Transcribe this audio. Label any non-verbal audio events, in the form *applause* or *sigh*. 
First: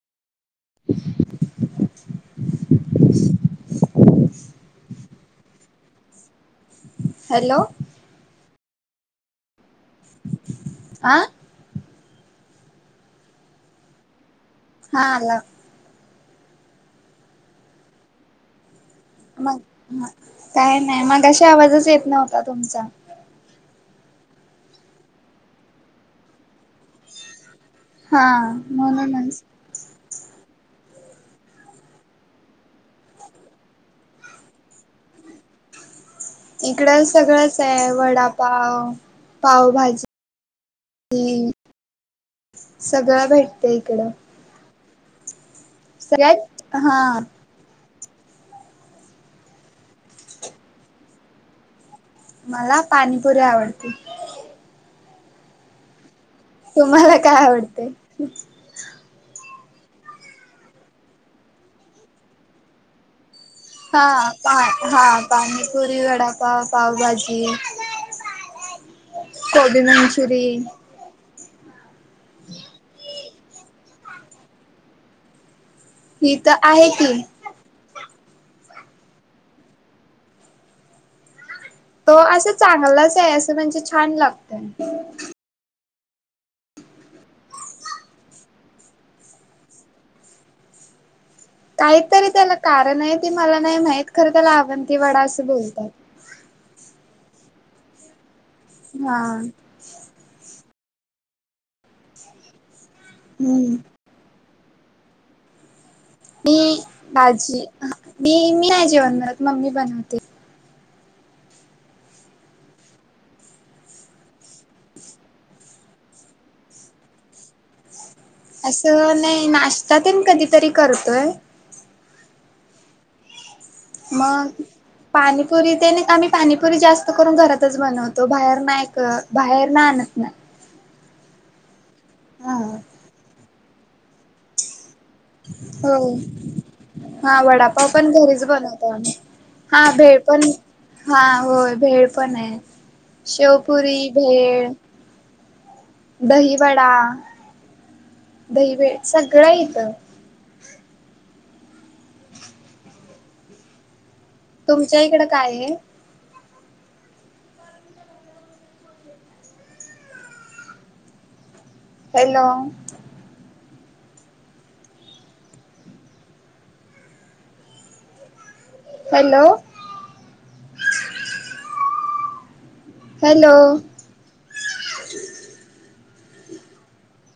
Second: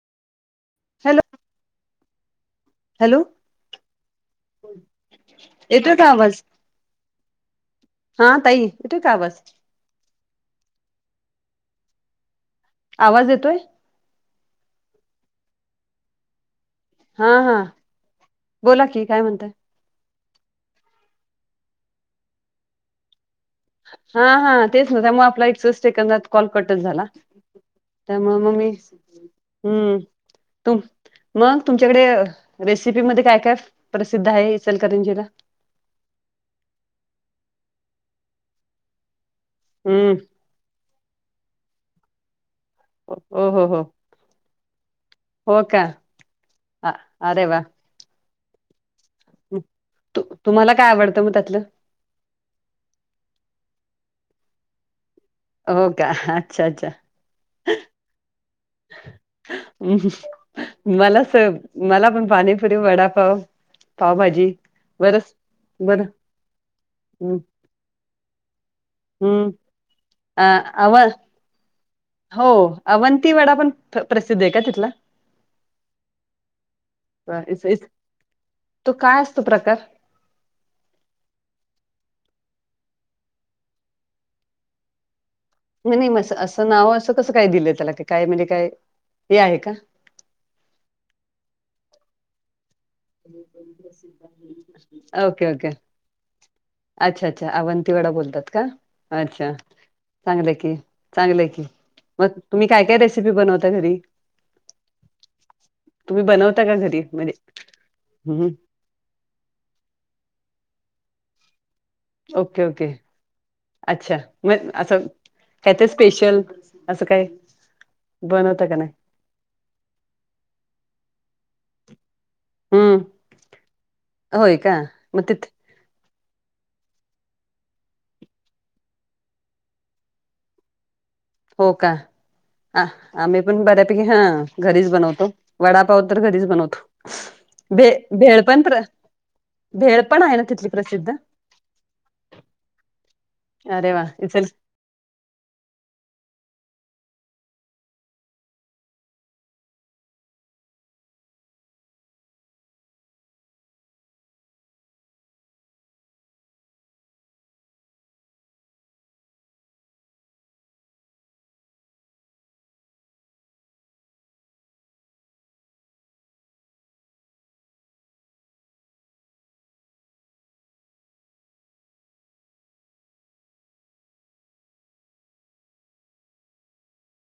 Hello hello. येतो कां आवाज? हॅलो. हा ताई इतोय का आवाज? आ. आवाज येतोय? हा आल. हा हा बोला की काय म्हणताय? मग काय नाही मगाशी आवाजच येत नव्हता तुमचा. हां हां तेचं व्ह त्यामुळं आपला एकचं सेकंदात कॉल कट झाला. हा त्यामूळ मंग मीच म्हणूनच हम्मं तुम मगं तुमच्याकडे रेसिपी मध्यें कायं कायं प्रसिद्ध आहे इचलकरंजीला? इकडं सगळंच आहे वडापाव, पावभाजी हम्म *unintelligible* सगळा हो हो भेटतं हो इकडं. हो कां सगळ्यात अ हा अरे वाह. तुम्हांला काय आवडतं मगं त्यातलं? मला पाणीपुरी आवडते. हो कां? तुम्हांला कायं आवडते? मला स मला पणं पाणीपुरी, वडापाव. हा पावभाजी पा हा बरच पाणीपुरी बरं वडापाव, पावभाजी हम्मं कोबी मंचुरी अ आव हो अवंती वडा पण प्रसिद्ध आहे का तिथला? ती इथं आहे की. आ इस इस तो कायं असतो प्रकार? तो असं चांगलाच आहे असं म्हणजे छान लागतंय. मने म असं असं नावं असं कसं काय दिलेय त्याला क काय म्हणजे काय हे आहे का? काही तरी त्याला कारण आहे ते मला नाही माहीत खरं त्याला आवंती वडा असं ओके ओके बोलतात. अच्छा अच्छा अवंतीवडा बोलतात का हा अच्छा. चांगलंय की चांगलंय की मगं तुम्हीं काय काय रेसिपी पी बनवताय हम्म घरी. तुम्ही मी बनवता का घरी म्हणजे नाजी मी हं, मी नाय जेवणं बनवत मम्मी बनवते. Okay okay. अच्छा मगं असं कायतरी स्पेशल असं कायं? असं नाही नाश्ता तेन कधीतरी करतोयं. हम्मं. मग पाणीपुरी त्यानी आम्ही पाणीपुरी जास्त करून घरातच बनवतो बाहेर नाय क बाहेरना आणत नाय. हो का हा आहं आम्ही पण बऱ्यापैकी हां घरीच बनवतो. वडापाव हो तरं घरीचं बनवतो, हा भे भेळ पण प्र हां भेळ आहे पण ना तिथली प्रसिद्ध हा होय भेळ पण आहे. अरे शेवपुरी, वा इचल भेळ, दहीवडा दही भेळ सगळं येतं. तुमच्यां इकडं काय हाय? हॅलो. Hello hello